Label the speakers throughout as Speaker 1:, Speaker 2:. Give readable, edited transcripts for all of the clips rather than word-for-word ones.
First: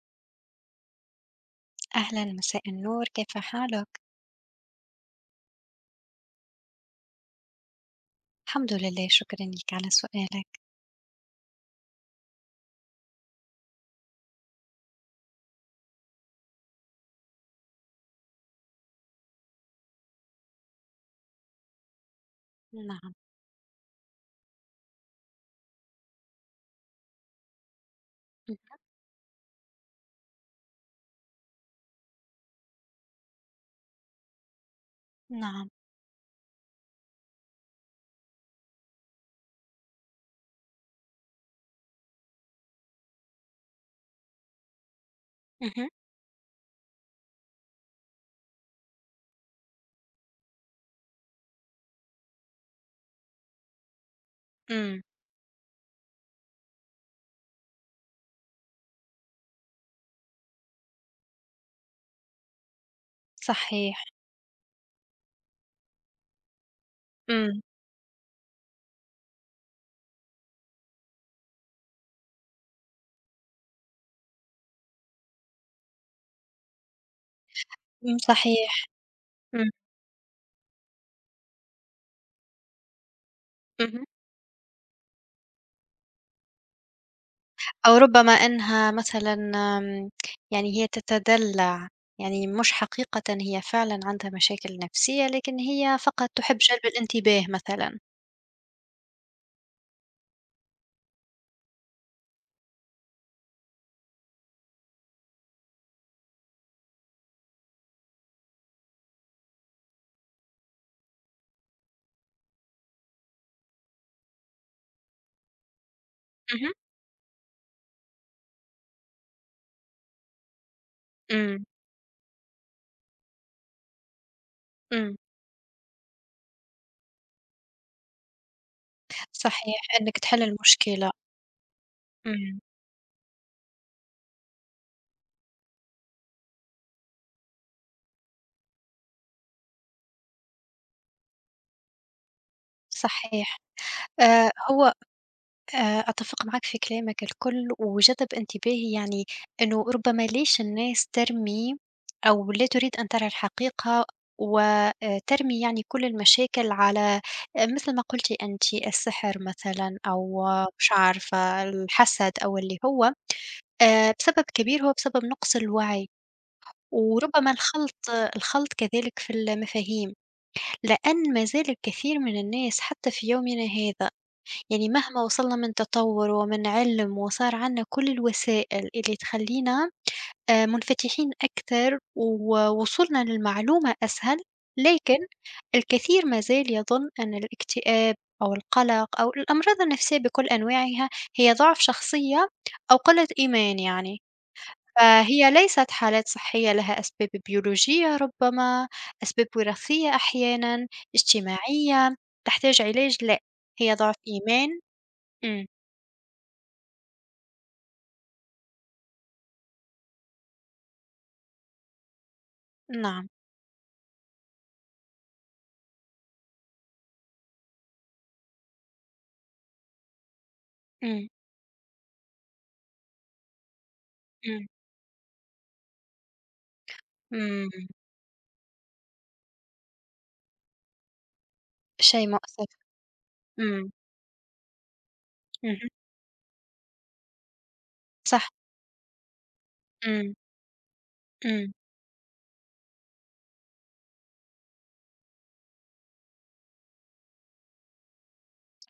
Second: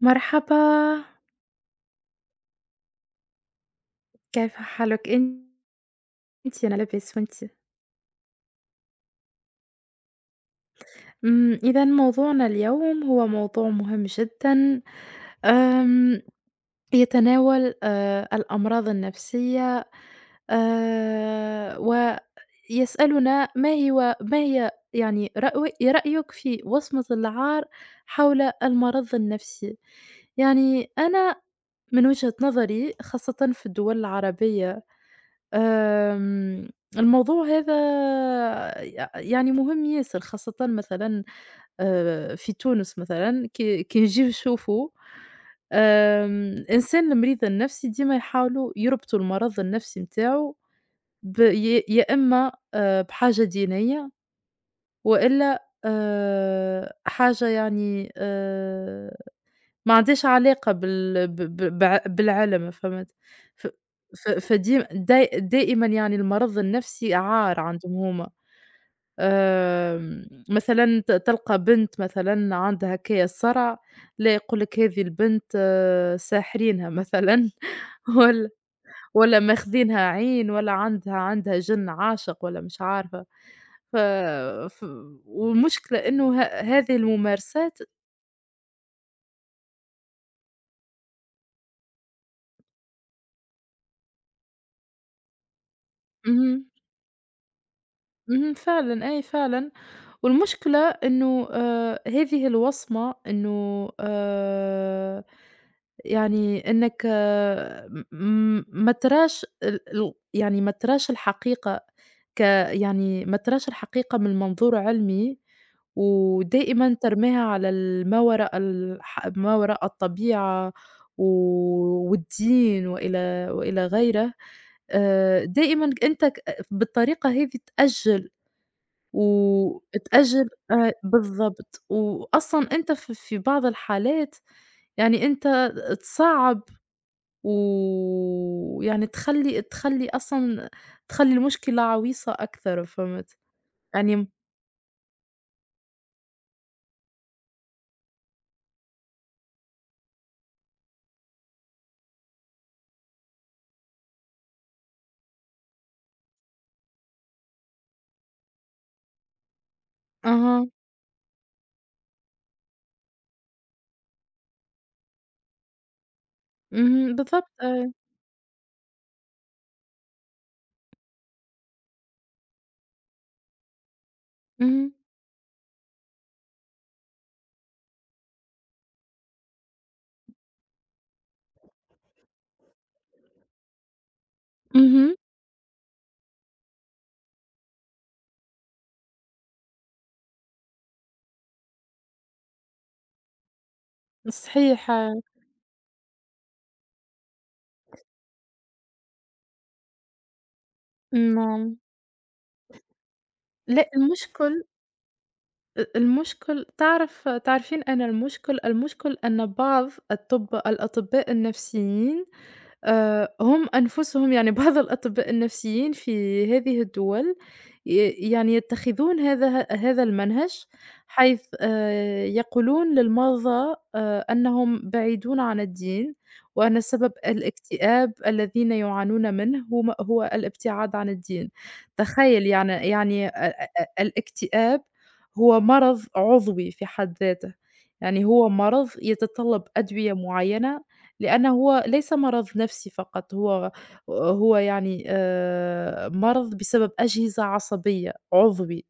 Speaker 1: مرحبا،
Speaker 2: أهلا، مساء النور، كيف حالك؟
Speaker 1: كيف حالِك أنتِ؟ أنا لاباس وأنتِ؟
Speaker 2: الحمد لله، شكرا لك على سؤالك.
Speaker 1: إذًا موضوعنا اليوم هو موضوع مهم جدًا، آمم، يتناول الأمراض النفسية، آآ،
Speaker 2: نعم.
Speaker 1: ويسألنا ما هي يعني رأيك في وصمة العار حول
Speaker 2: مه-
Speaker 1: المرض النفسي؟ يعني أنا من وجهة نظري خاصةً في الدول العربية،
Speaker 2: نعم.
Speaker 1: آمم، الموضوع هذا يعني مهم ياسر، خاصةً مثلًا في تونس مثلًا كي نجيو نشوفوا
Speaker 2: مه-
Speaker 1: إنسان المريض النفسي ديما يحاولوا يربطوا المرض النفسي نتاعو يا إما بحاجة دينية،
Speaker 2: مم.
Speaker 1: وإلا حاجة يعني ما عنديش علاقة بال ب ب بع بالعلم، فهمت؟ ف
Speaker 2: صحيح.
Speaker 1: ف فديم داي دائمًا يعني المرض النفسي
Speaker 2: مم.
Speaker 1: عار عندهم هُما، مثلًا تلقى بنت مثلًا عندها هكايا الصرع، لا يقول لك هذه البنت آه، ساحرينها مثلًا
Speaker 2: مم.
Speaker 1: والّا
Speaker 2: صحيح.
Speaker 1: والّا
Speaker 2: مم.
Speaker 1: ماخذينها عين والّا عندها جِن عاشق والّا مش عارفة. ف
Speaker 2: مه.
Speaker 1: ف والمشكلة إنه هذه الممارسات.
Speaker 2: أو ربما أنها مثلا آم، يعني هي تتدلع، يعني مش حقيقة هي فعلا عندها مشاكل نفسية، لكن هي فقط
Speaker 1: اهم،
Speaker 2: تحب جلب الانتباه مثلا.
Speaker 1: اهم، فعلًا أي فعلًا. والمشكلة إنه هذه الوصمة إنه يعني إنك آه، م م ما تراش ال ال يعني ما تراش الحقيقة، ك يعني ما تراش الحقيقة من منظور علمي،
Speaker 2: مه.
Speaker 1: ودائمًا ترميها على ال ما وراء الح ما وراء الطبيعة و
Speaker 2: مم.
Speaker 1: والدين وإلى غيره،
Speaker 2: مم.
Speaker 1: دائمًا أنت بالطريقة هذه تأجّل
Speaker 2: صحيح. أنك تحل
Speaker 1: وتأجّل
Speaker 2: المشكلة.
Speaker 1: بالضبط،
Speaker 2: مم.
Speaker 1: وأصلًا أنت في بعض الحالات، يعني أنت تصعّب ويعني تخلّي أصلًا تخلّي المشكلة عويصة أكثر، فهمت؟
Speaker 2: صحيح.
Speaker 1: يعني
Speaker 2: هو أتفق معاك في كلامك الكل، وجذب انتباهي يعني إنه ربما ليش الناس ترمي أو لا تريد أن ترى الحقيقة، و ترمي يعني كل المشاكل على مثل ما قلتِ أنتِ السحر مثلًا، أو
Speaker 1: أها،
Speaker 2: مش عارفة، الحسد أو اللي هو بسبب كبير، هو بسبب نقص الوعي،
Speaker 1: اهم،
Speaker 2: وربما
Speaker 1: بالضبط أيوه،
Speaker 2: الخلط، كذلك في المفاهيم، لأن ما زال الكثير من الناس حتى في يومنا هذا يعني
Speaker 1: اهم،
Speaker 2: مهما وصلنا من تطور ومن علم وصار عنا كل الوسائل اللي تخلّينا منفتحين أكثر، ووصولنا للمعلومة أسهل،
Speaker 1: اهم،
Speaker 2: لكن الكثير ما زال يظن أن الاكتئاب أو القلق أو الأمراض النفسية بكل أنواعها هي ضعف شخصية أو قلة إيمان يعني،
Speaker 1: صحيح أيوه،
Speaker 2: فهي ليست حالات صحية لها أسباب بيولوجية ربما، أسباب وراثية أحيانًا،
Speaker 1: نعم.
Speaker 2: اجتماعية، تحتاج علاج، لأ،
Speaker 1: لأ
Speaker 2: هي ضعف
Speaker 1: المشكل.
Speaker 2: إيمان. إمم.
Speaker 1: المشكل تعرف تعرفين أين المشكل؟ المشكل أن بعض الأطباء النفسيين
Speaker 2: نعم.
Speaker 1: هم أنفسهم، يعني بعض الأطباء النفسيين في هذه الدول ي يعني يتخذون هذا المنهج،
Speaker 2: إمم.
Speaker 1: حيث يقولون للمرضى
Speaker 2: إمم.
Speaker 1: أنهم بعيدون عن الدين، وأن سبب
Speaker 2: إمم.
Speaker 1: الاكتئاب الذين يعانون منه هم هو الابتعاد عن الدين.
Speaker 2: شيء
Speaker 1: تخيل
Speaker 2: مؤسف.
Speaker 1: يعني يعني أ أ
Speaker 2: إمم.
Speaker 1: الاكتئاب هو
Speaker 2: اهم.
Speaker 1: مرض عضوي في حد ذاته، يعني
Speaker 2: صح.
Speaker 1: هو مرض يتطلب أدوية
Speaker 2: إمم.
Speaker 1: معينة، لأنه
Speaker 2: إمم.
Speaker 1: هو ليس مرض نفسي فقط، هو يعني مرض بسبب أجهزة عصبية، عُضوي،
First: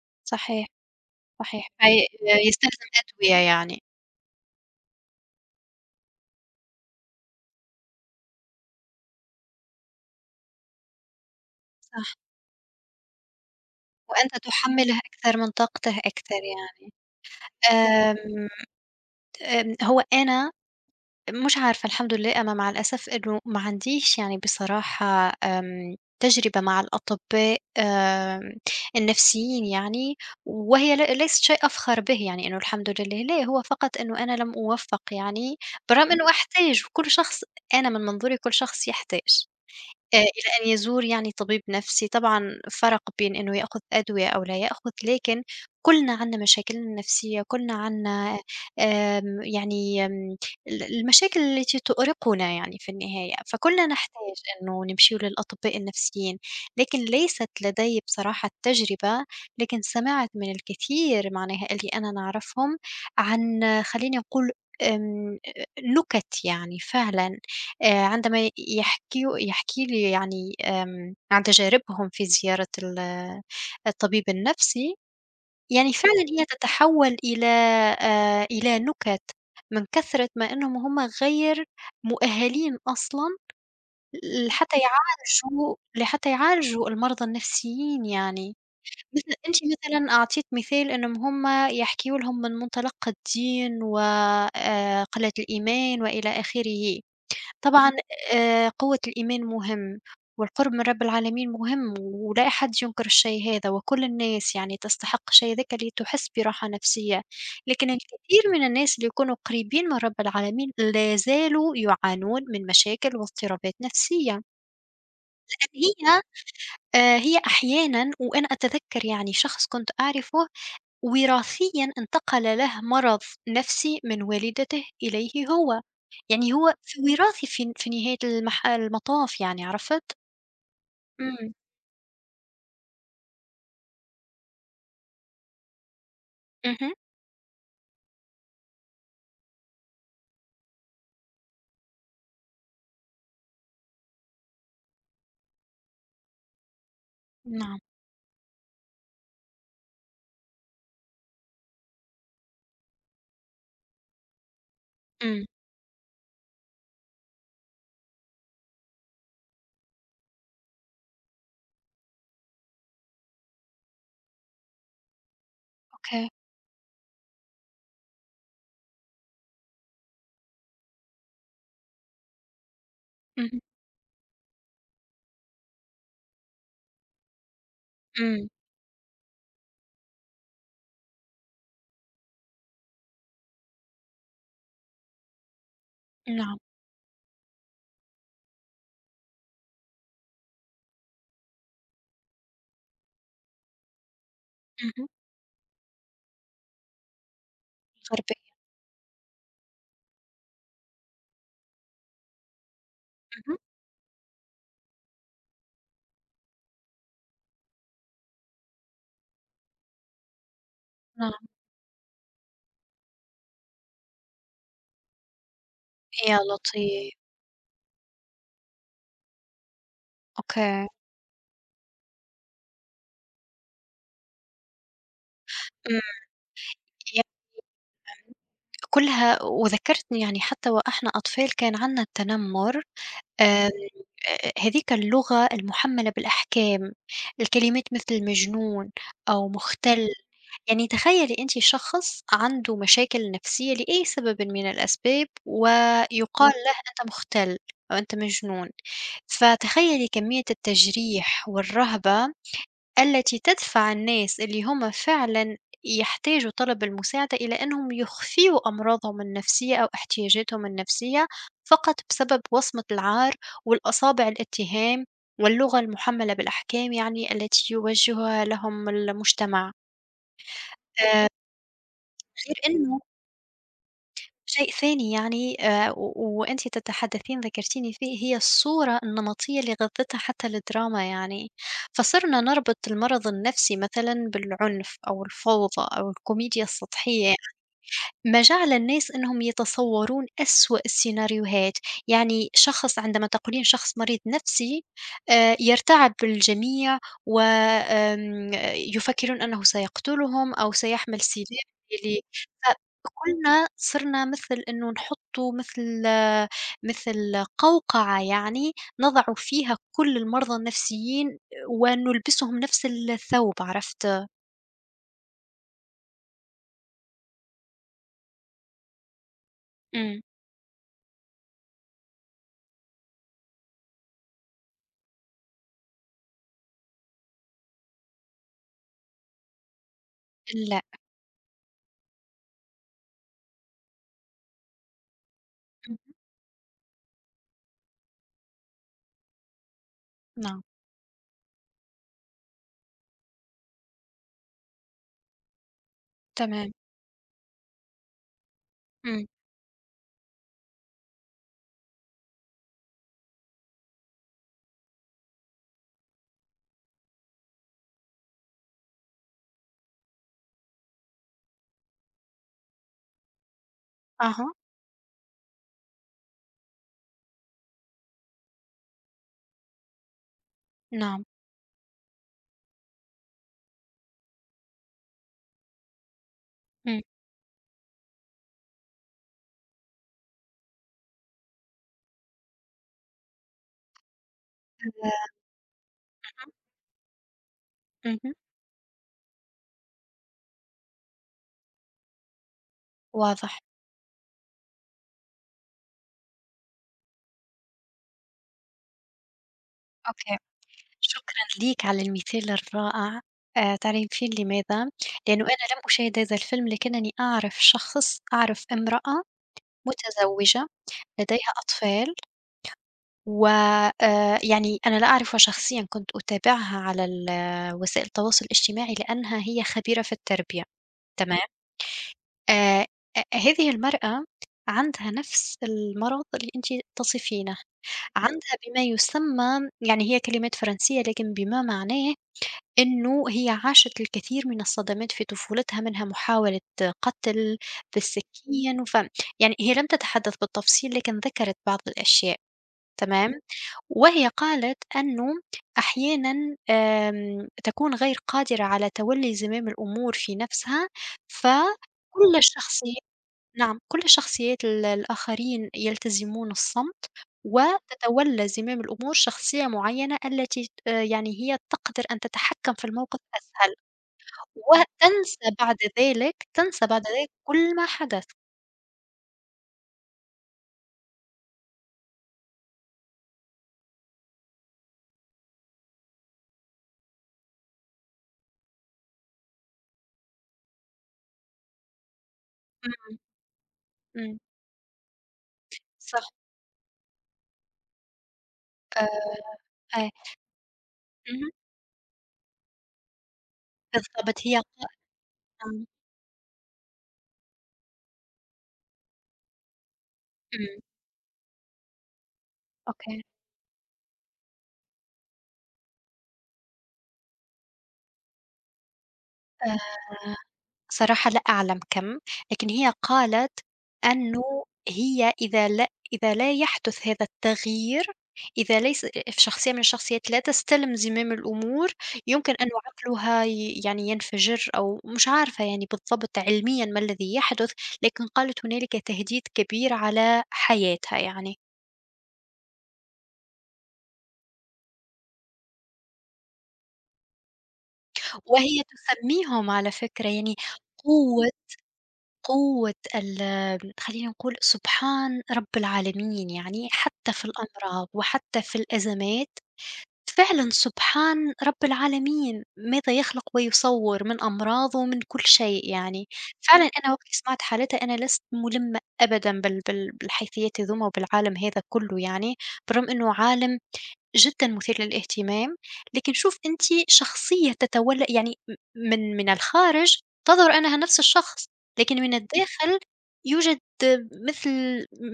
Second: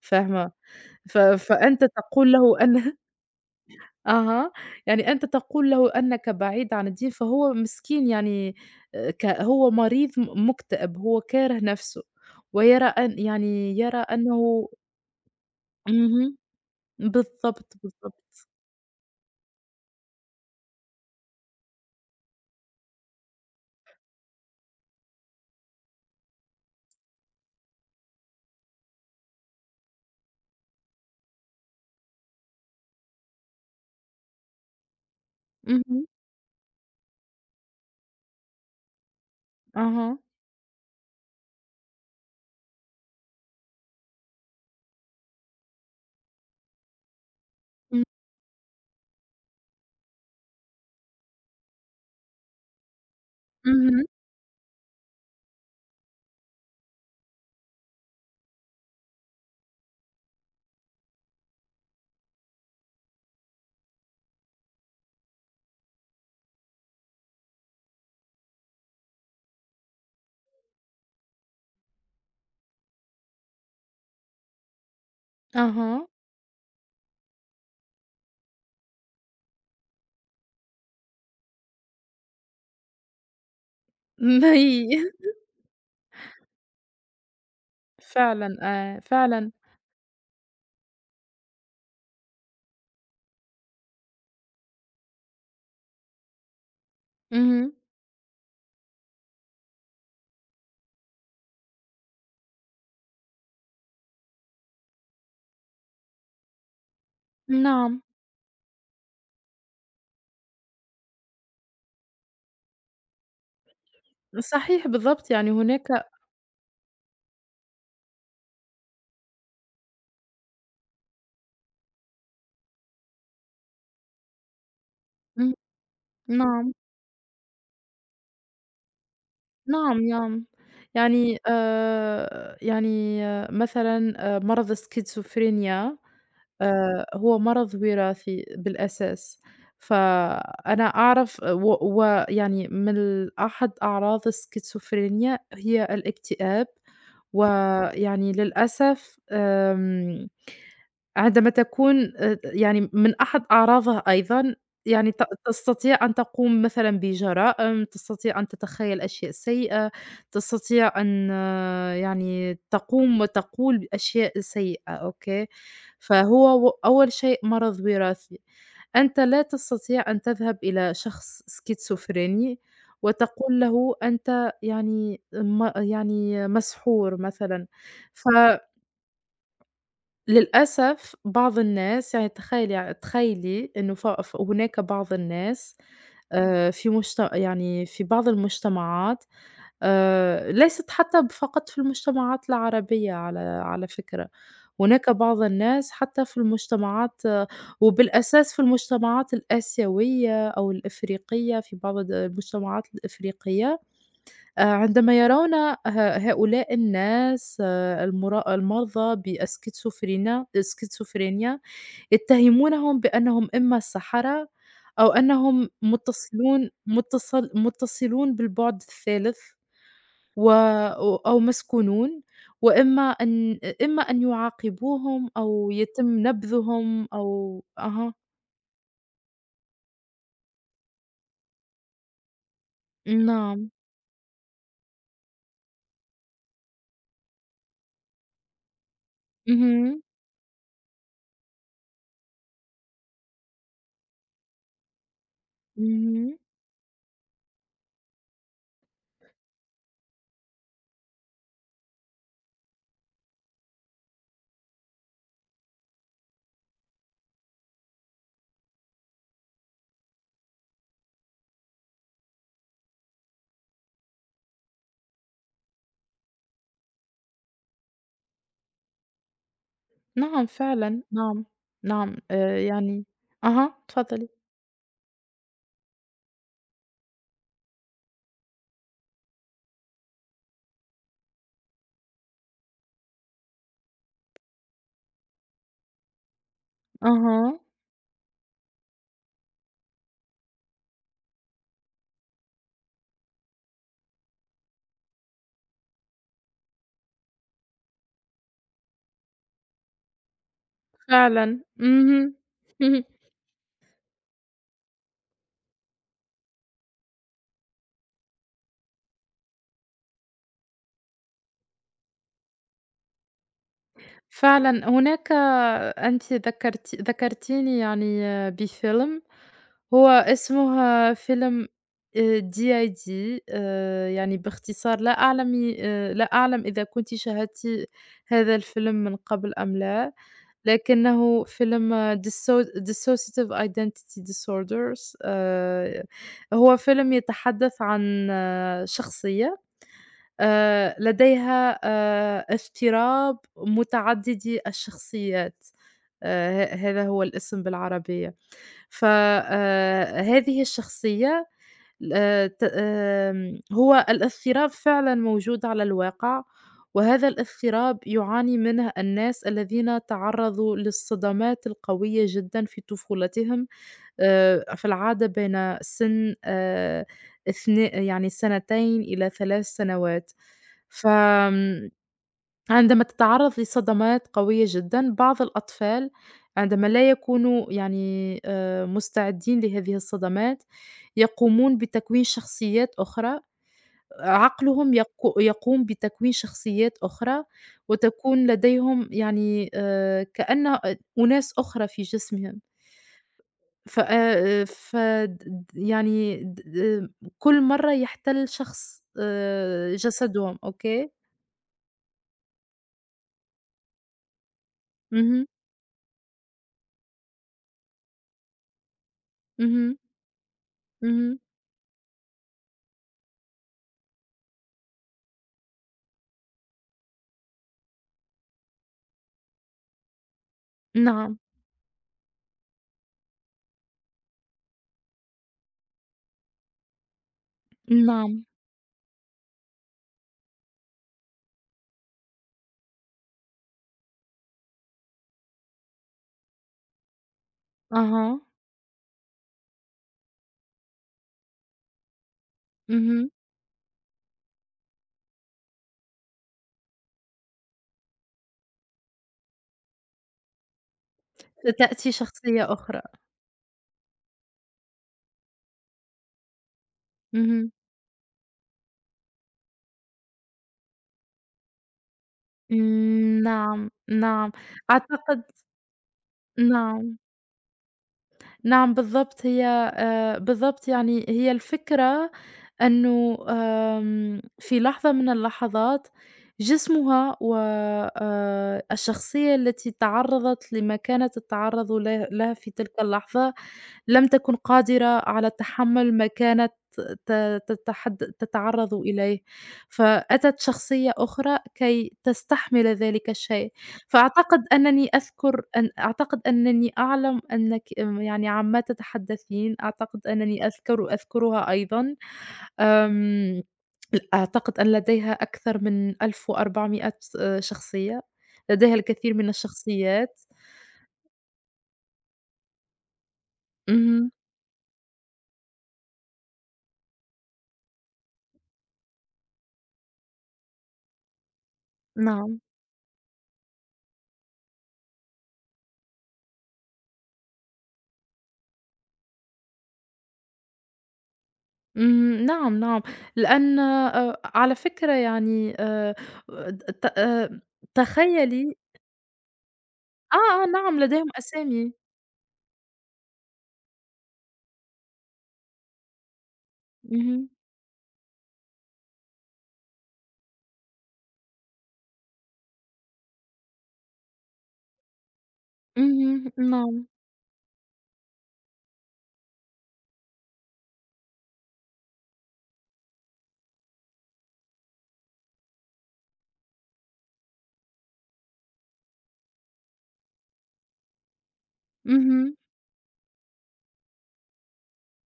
Speaker 1: فاهمة؟
Speaker 2: صحيح. صحيح.
Speaker 1: فأنت تقول له
Speaker 2: يستلزم
Speaker 1: أن
Speaker 2: أدوية يعني.
Speaker 1: أها، يعني أنت تقول له أنك بعيد عن الدين، فهو مسكين يعني ك هو مريض مُكتئب، هو كاره نفسه،
Speaker 2: صح.
Speaker 1: ويرى أن يعني يرى
Speaker 2: وأنت
Speaker 1: أنه
Speaker 2: تحمّله أكثر من طاقته أكثر
Speaker 1: اهم،
Speaker 2: يعني.
Speaker 1: بالضبط،
Speaker 2: آمم،
Speaker 1: بالضبط.
Speaker 2: هو أنا مش عارفة، الحمد لله، أنا مع الأسف إنه ما عنديش يعني بصراحة تجربة مع الأطباء النفسيين يعني، وهي ليست شيء أفخر به، يعني إنه الحمد لله، لا، هو فقط إنه أنا لم أوفّق يعني،
Speaker 1: اهم،
Speaker 2: بالرغم إنه أحتاج، وكل شخص، أنا من منظوري كل شخص يحتاج
Speaker 1: أها،
Speaker 2: إلى أن يزور يعني طبيب نفسي. طبعًا فرق بين إنه يأخُذ أدوية أو لا يأخُذ، لكن كُلّنا عندنا مشاكلنا النفسية، كُلّنا
Speaker 1: إمم،
Speaker 2: عندنا آمم يعني آمم المشاكل التي تؤرقنا يعني في النهاية، فكُلّنا
Speaker 1: اهم،
Speaker 2: نحتاج إنه نمشيو للأطباء النفسيين، لكن ليست لدي بصراحة التجربة، لكن سمعت من الكثير معناها اللي أنا نعرفهم، عن خلّيني نقول آمم نُكت يعني فعلًا، عندما ي يحكيو يحكي لي يعني عن تجاربهم في زيارة الطبيب النفسي، يعني
Speaker 1: أها.
Speaker 2: فعلًا هي تتحول إلى إلى نُكت من كثرة ما إنهم هم غير مؤهلين أصلًا
Speaker 1: ما هي
Speaker 2: لحتى يعالجوا المرضى النفسيين يعني.
Speaker 1: فعلًا
Speaker 2: مثل
Speaker 1: فعلًا.
Speaker 2: أنتِ مثلًا أعطيتِ مثال إنهم هم يحكيوا لهم من منطلق الدين، و قلة الإيمان وإلى آخره.
Speaker 1: اهم.
Speaker 2: طبعًا قوة الإيمان مهم، والقرب من رب العالمين مهم، ولا أحد ينكر الشيء هذا، وكل الناس يعني تستحق شيء ذاك اللي تحس براحة نفسية، لكن
Speaker 1: نعم.
Speaker 2: الكثير من الناس اللي يكونوا قريبين من رب العالمين لا زالوا يعانون من مشاكل واضطرابات نفسية،
Speaker 1: صحيح بالضبط، يعني
Speaker 2: لأن
Speaker 1: هناك
Speaker 2: هي أحيانًا، وأنا أتذكر يعني شخص كنت أعرفه وراثيًا انتقل له مرض نفسي من والدته إليه
Speaker 1: إمم،
Speaker 2: هو. يعني
Speaker 1: نعم،
Speaker 2: هو في وراثي، في نهاية المطاف يعني،
Speaker 1: نعم،
Speaker 2: عرفت؟
Speaker 1: نعم. يعني
Speaker 2: إمم.
Speaker 1: يعني آه، مثلًا مرض الschizophrenia
Speaker 2: اهم.
Speaker 1: هو مرض وراثي بالأساس، فأنا أعرف ويعني من أحد أعراض الschizophrenia هي الاكتئاب،
Speaker 2: نعم.
Speaker 1: ويعني للأسف عندما تكون يعني من أحد أعراضها أيضًا، يعني
Speaker 2: إمم.
Speaker 1: تستطيع أن تقوم مثلًا بجرائم، تستطيع أن تتخيل أشياء سيئة، تستطيع أن آه، يعني تقوم وتقول بأشياء سيئة، أوكي؟
Speaker 2: أوكي.
Speaker 1: فهو أول شيء مرض وراثي، أنت لا تستطيع أن تذهب إلى شخص سكيزوفريني
Speaker 2: اهم.
Speaker 1: وتقول له أنت يعني يعني مسحور مثلًا، ف
Speaker 2: إمم.
Speaker 1: للأسف بعض الناس يعني تخيلي إنه ف ف هناك بعض الناس
Speaker 2: نعم.
Speaker 1: في مجت يعني في بعض المجتمعات، ليست حتى فقط في المجتمعات العربية على على فكرة،
Speaker 2: اهم.
Speaker 1: هناك بعض الناس حتى في المجتمعات آه،
Speaker 2: الغربية.
Speaker 1: وبالأساس في المجتمعات الآسيوية أو الإفريقية في بعض المجتمعات
Speaker 2: اهم.
Speaker 1: الإفريقية، عندما يرون هؤلاء الناس المرا المرضى بالسكيزوفرينا
Speaker 2: نعم.
Speaker 1: السكيزوفرينيا يتهمونهم بأنهم إمّا السحرة، أو أنهم
Speaker 2: يا لطيف.
Speaker 1: متصلون بالبُعد الثالث و
Speaker 2: أوكي.
Speaker 1: أو أو مسكونون، وإمّا أن إمّا أن يعاقبوهم أو يتم
Speaker 2: إمم.
Speaker 1: نبذهم
Speaker 2: ي
Speaker 1: أو أها،
Speaker 2: كلها، وذكّرتني يعني حتى وإحنا أطفال كان عندنا التنمر، آمم،
Speaker 1: نعم،
Speaker 2: هاذيك اللغة المُحمّلة بالأحكام، الكلمات مثل مجنون أو
Speaker 1: اهم،
Speaker 2: مختل، يعني تخيّلي أنتِ شخص عنده مشاكل نفسية لأي سببٍ من الأسباب،
Speaker 1: اهم،
Speaker 2: ويُقال له أنت مختل أو أنت مجنون، فتخيّلي كمية التجريح والرهبة التي تدفع الناس اللي هم فعلًا يحتاجوا طلب المساعدة إلى إنهم يخفيوا أمراضهم النفسية أو احتياجاتهم النفسية، فقط بسبب وصمة العار والأصابع الاتهام واللغة المُحمّلة بالأحكام، يعني التي يوجّهها لهم المجتمع.
Speaker 1: نعم فعلًا،
Speaker 2: آآ
Speaker 1: نعم، نعم،
Speaker 2: غير إنه
Speaker 1: يعني أها، تفضّلي.
Speaker 2: شيء ثاني يعني، و وأنتِ تتحدثين ذكرتيني فيه، هي الصورة النمطية اللي غذّتها حتى الدراما يعني، فصرنا نربط المرض النفسي مثلًا بالعنف أو الفوضى أو الكوميديا السطحية،
Speaker 1: أها،
Speaker 2: ما جعل الناس إنهم يتصورون أسوأ السيناريوهات، يعني شخص عندما تقولين شخص مريض نفسي يرتعب الجميع و يفكرون أنه سيقتلهم أو سيحمل
Speaker 1: فعلًا،
Speaker 2: سلاح، ل
Speaker 1: اهم، اهم،
Speaker 2: فكلنا صرنا مثل إنه نحطّوا مثل قوقعة يعني، نضع فيها كل المرضى النفسيين ونلبسهم نفس الثوب، عرفت؟
Speaker 1: فعلًا هناك. أنتِ ذكرتيني يعني آه، بفيلم، هو
Speaker 2: إمم.
Speaker 1: اسمه فيلم DID، يعني باختصار لا أعلم لا أعلم إذا كنتِ شاهدتِ هذا الفيلم من قبل أم لا،
Speaker 2: لأ.
Speaker 1: لكنه فيلم dissociative identity disorders.
Speaker 2: اهم.
Speaker 1: هو فيلم يتحدث عن آه، شخصية
Speaker 2: نعم.
Speaker 1: لديها اضطراب متعددي الشخصيات،
Speaker 2: تمام.
Speaker 1: ه هذا هو الاسم بالعربية. ف
Speaker 2: إمم.
Speaker 1: هذه الشخصية ت آمم هو الاضطراب فعلًا موجود على الواقع، وهذا الاضطراب يعاني منه الناس الذين تعرّضوا للصدمات القوية جدًا في طفولتهم،
Speaker 2: أها.
Speaker 1: في العادة بين سن اثنا يعني سنتين إلى 3 سنوات.
Speaker 2: نعم.
Speaker 1: فآمم، عندما تتعرّض لصدمات قوية جدًا، بعض الأطفال عندما
Speaker 2: إمم.
Speaker 1: لا يكونوا يعني مستعدين لهذه الصدمات، يقومون بتكوين شخصيات أخرى، عقلهم
Speaker 2: آآ
Speaker 1: يقوم بتكوين شخصيات أخرى،
Speaker 2: اهم. اهم.
Speaker 1: وتكون لديهم يعني كأن أناس أخرى في جسمهم،
Speaker 2: واضح.
Speaker 1: فآآ ف د يعني د د كل مرّة يحتل شخص
Speaker 2: أوكي.
Speaker 1: جسدهم، أوكي؟
Speaker 2: شكرًا ليك على المثال الرائع. تعرفين لماذا؟ لأنه
Speaker 1: اهم،
Speaker 2: أنا لم أشاهد هذا الفيلم، لكنني أعرف شخص، أعرف امرأة
Speaker 1: اهم.
Speaker 2: متزوجة
Speaker 1: اهم.
Speaker 2: لديها أطفال، و يعني أنا لا أعرفها شخصيًا، كنت أتابعها على وسائل التواصل الاجتماعي لأنها هي خبيرة في التربية، تمام؟
Speaker 1: نعم،
Speaker 2: آآ أ هذه المرأة عندها نفس المرض اللي أنتِ تصفينه.
Speaker 1: نعم،
Speaker 2: عندها بما يسمى، يعني هي كلمات فرنسية لكن بما معناه إنه هي عاشت الكثير من الصدمات في طفولتها، منها محاولة قتل
Speaker 1: أها،
Speaker 2: بالسكين، يعني هي لم تتحدث بالتفصيل، لكن ذكرت بعض الأشياء.
Speaker 1: اهم.
Speaker 2: تمام. وهي قالت أنه أحيانا تكون غير قادرة على تولي زمام الأمور في نفسها،
Speaker 1: تأتي
Speaker 2: فكل
Speaker 1: شخصية
Speaker 2: شخص،
Speaker 1: أخرى.
Speaker 2: نعم، كل شخصيات الآخرين يلتزمون الصمت،
Speaker 1: اهم.
Speaker 2: وتتولى زمام الأمور شخصية معينة التي يعني هي تقدر أن تتحكم في الموقف أسهل،
Speaker 1: نعم، نعم. أعتقد
Speaker 2: وتنسى بعد ذلك،
Speaker 1: نعم،
Speaker 2: كل ما حدث.
Speaker 1: نعم بالضبط هي بالضبط يعني هي الفكرة إنه في لحظة من اللحظات، جسمها و الشخصية التي تعرّضت لما كانت التعرّض له لها في تلك
Speaker 2: إمم.
Speaker 1: اللحظة لم
Speaker 2: إمم.
Speaker 1: تكن قادرة على تحمُّل ما
Speaker 2: صح.
Speaker 1: كانت ت تتحد تتعرّض
Speaker 2: آآ
Speaker 1: إليه،
Speaker 2: آه.
Speaker 1: فأتت شخصية
Speaker 2: اهم.
Speaker 1: أخرى كي تستحمل ذلك الشيء،
Speaker 2: بالضبط، هي
Speaker 1: فأعتقد أنني أذكر
Speaker 2: إمم.
Speaker 1: أن أعتقد أنني أعلم أنِّك يعني عما تتحدثين، أعتقد أنني
Speaker 2: إمم.
Speaker 1: أذكرها أيضًا،
Speaker 2: أوكي.
Speaker 1: آمم، أعتقد أن لديها أكثر من 1400 شخصية، لديها الكثير من
Speaker 2: آآ
Speaker 1: الشخصيات.
Speaker 2: صراحة لا أعلم كم، لكن هي قالت
Speaker 1: اهم،
Speaker 2: أنه هي إذا لا، يحدث هذا التغيير، إذا ليس في شخصية من الشخصيات لا تستلم زمام الأمور، يمكن
Speaker 1: نعم.
Speaker 2: أن عقلها يعني ينفجر، أو مش عارفة يعني بالضبط علميًا ما الذي يحدث، لكن قالت هنالك تهديد كبير على حياتها يعني.
Speaker 1: اهم، نعم، نعم، لأن على فكرة يعني ت تخيّلي
Speaker 2: وهي تسميهم على فكرة
Speaker 1: آه،
Speaker 2: يعني
Speaker 1: آه، نعم لديهم
Speaker 2: قوة
Speaker 1: أسامي،
Speaker 2: قوة ال خلّينا نقول سبحان رب العالمين، يعني حتى في
Speaker 1: اهم،
Speaker 2: الأمراض وحتى في الأزمات، فعلًا سبحان رب العالمين، ماذا يخلق ويصوّر من أمراض ومن كل شيء يعني.
Speaker 1: اهم،
Speaker 2: فعلًا
Speaker 1: نعم،
Speaker 2: أنا وقت سمعت حالتها أنا لست مُلمّة أبدًا بالحيثيات هذوما وبالعالم هذا كلّه يعني، بالرغم إنه عالم جدًا مثير للاهتمام. لكن شوف أنتِ، شخصية تتولّ يعني من الخارج تظهر أنها نفس الشخص، لكن من
Speaker 1: اهم،
Speaker 2: الداخل يوجد مثل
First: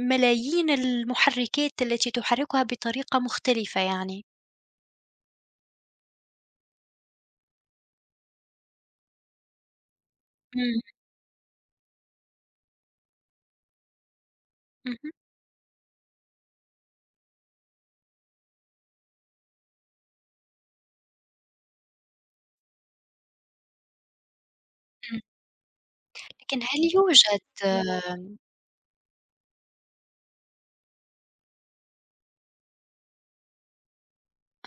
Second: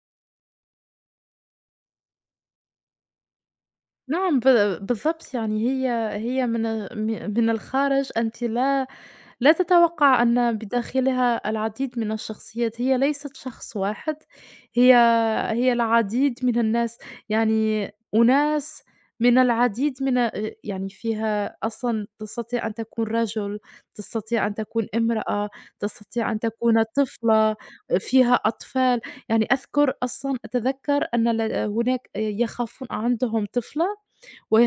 Speaker 2: ملايين المحركات التي تحركها بطريقة مختلفة يعني.
Speaker 1: نعم بالضبط يعني هي هي من الخارج أنتِ لا تتوقع أن
Speaker 2: إمم.
Speaker 1: بداخلها العديد من الشخصيات، هي ليست شخص واحد، هي
Speaker 2: اهم.
Speaker 1: هي العديد من الناس، يعني أناس من العديد من يعني فيها أصلًا تستطيع أن تكون رجل، تستطيع أن تكون
Speaker 2: إمم.
Speaker 1: امرأة، تستطيع أن
Speaker 2: لكن هل
Speaker 1: تكون
Speaker 2: يوجد
Speaker 1: طفلة، فيها أطفال، يعني أذكر أصلًا أتذكر أن هناك آه، يخافون عندهم طفلة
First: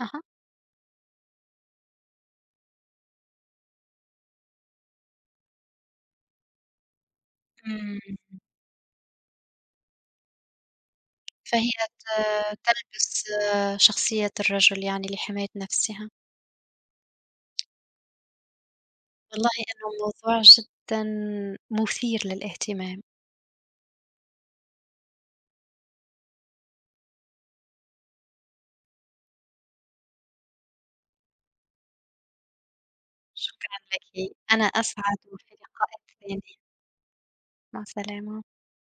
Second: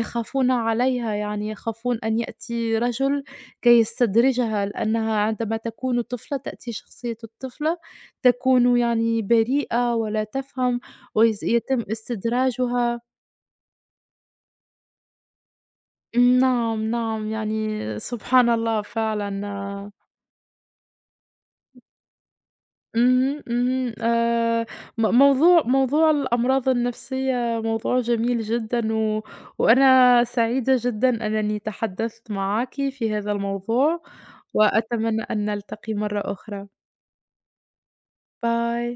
Speaker 2: أها.
Speaker 1: عليها، يعني يخافون أن يأتي رجل كي يستدرجها، لأنها عندما تكون طفلة تأتي شخصية الطفلة،
Speaker 2: إمم.
Speaker 1: تكون يعني بريئة ولا تفهم
Speaker 2: فهي
Speaker 1: يتم
Speaker 2: ت
Speaker 1: استدراجها.
Speaker 2: تلبس شخصية الرجل يعني لحماية نفسها.
Speaker 1: نعم، نعم، يعني سبحان الله
Speaker 2: والله إنه
Speaker 1: فعلًا.
Speaker 2: موضوع جدًا مثير للاهتمام.
Speaker 1: اهم، اهم. م موضوع موضوع الأمراض النفسية موضوع جميل جدًا وأنا سعيدة جدًا أنني تحدثت معاكِ في هذا
Speaker 2: شكرًا
Speaker 1: الموضوع،
Speaker 2: لكِ، أنا أسعد
Speaker 1: وأتمنى أن
Speaker 2: وفي لقاء
Speaker 1: نلتقي مرة
Speaker 2: ثانٍ.
Speaker 1: أخرى.
Speaker 2: مع السلامة.
Speaker 1: باي.